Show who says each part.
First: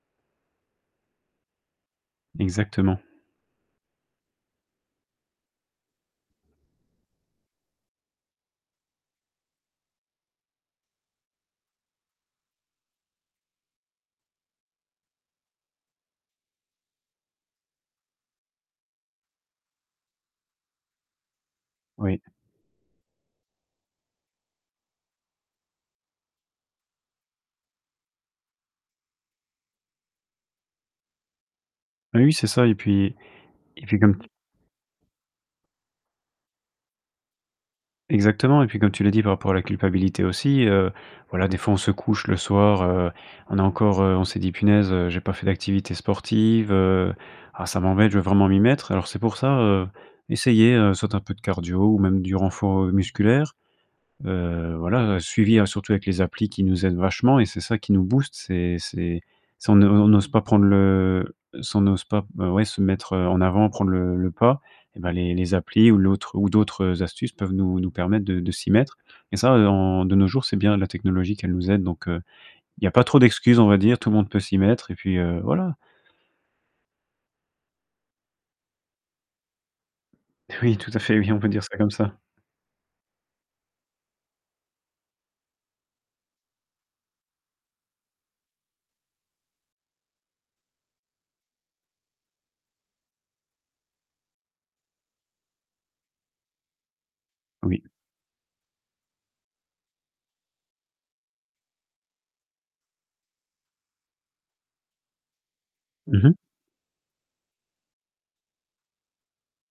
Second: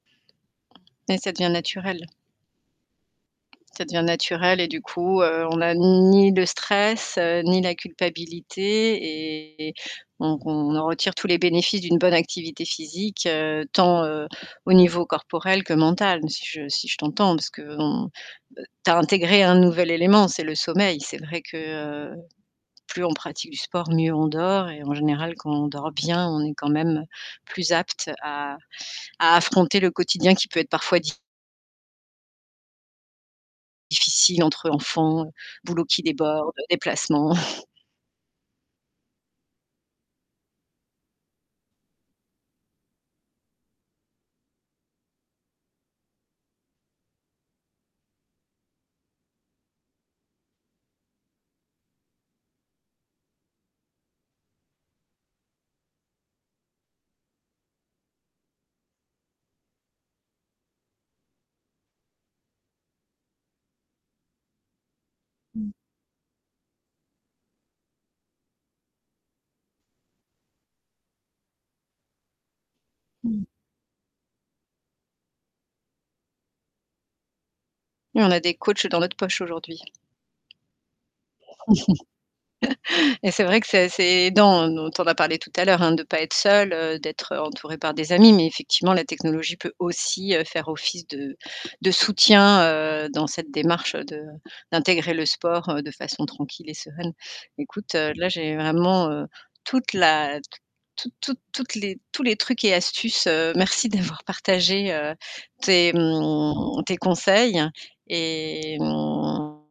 Speaker 1: Et ça devient naturel.
Speaker 2: Exactement.
Speaker 1: Ça devient naturel et du coup, heu, on a ni le stress, heu, ni la culpabilité et donc on en retire tous les bénéfices d'une bonne activité physique, heu, tant, heu, au niveau corporel que mental. Si je si je t'entends parce qu'on, heu, tu as intégré un nouvel élément, c'est le sommeil. C'est vrai que, heu,
Speaker 2: Oui.
Speaker 1: plus on pratique du sport, mieux on dort et en général quand on dort bien, on est quand même plus apte à à affronter le quotidien qui peut être parfois di
Speaker 2: Oui, oui, c'est ça, et puis et puis comme t
Speaker 1: difficile entre enfants, boulots qui déborde, déplacements.
Speaker 2: exactement et puis comme tu l'as dit par rapport à la culpabilité aussi, heu, voilà des fois on se couche le soir, heu, on a encore heu, on s'est dit: «Punaise, heu, j'ai pas fait d'activité sportive, heu, ah ça m'embête. Je veux vraiment m'y mettre» alors c'est pour ça, heu, essayer, heu, soit un peu de cardio ou même du renfort, heu, musculaire. Heu, voilà, heu, suivi hein, surtout avec les applis qui nous aident vachement et c'est ça qui nous booste. C'est c'est si on ne on n'ose pas prendre le si on n'ose pas, heu, ouais, se mettre en avant, prendre le le pas et ben les les
Speaker 1: Mmh.
Speaker 2: applis ou l'autre ou d'autres, heu, astuces peuvent nous nous permettre de de s'y mettre et ça, heu, en de nos jours, c'est bien la technologie qu'elle nous aide, donc heu, il y a pas trop
Speaker 1: Mmh mh.
Speaker 2: d'excuses on va dire. Tout le monde peut s'y mettre, et puis, heu, voilà.
Speaker 1: Oui, on a des coachs dans notre poche aujourd'hui.
Speaker 2: Oui, tout à fait, oui, on peut dire ça, comme ça.
Speaker 1: Et c'est vrai que ça c'est dans dont on a parlé tout à l'heure, hein, de pas être seul, heu, d'être entouré par des amis mais effectivement la technologie peut aussi, heu, faire office de de soutien, heu, dans cette démarche de d'intégrer le sport, heu, de façon tranquille et sereine.
Speaker 2: Oui.
Speaker 1: Écoute, heu, là j'ai vraiment, heu, toute la toute toute toutes les tous les trucs et astuces, heu, merci d'avoir partagé, heu, tes,
Speaker 2: Mmh mh.
Speaker 1: mmh, tes conseils et mmh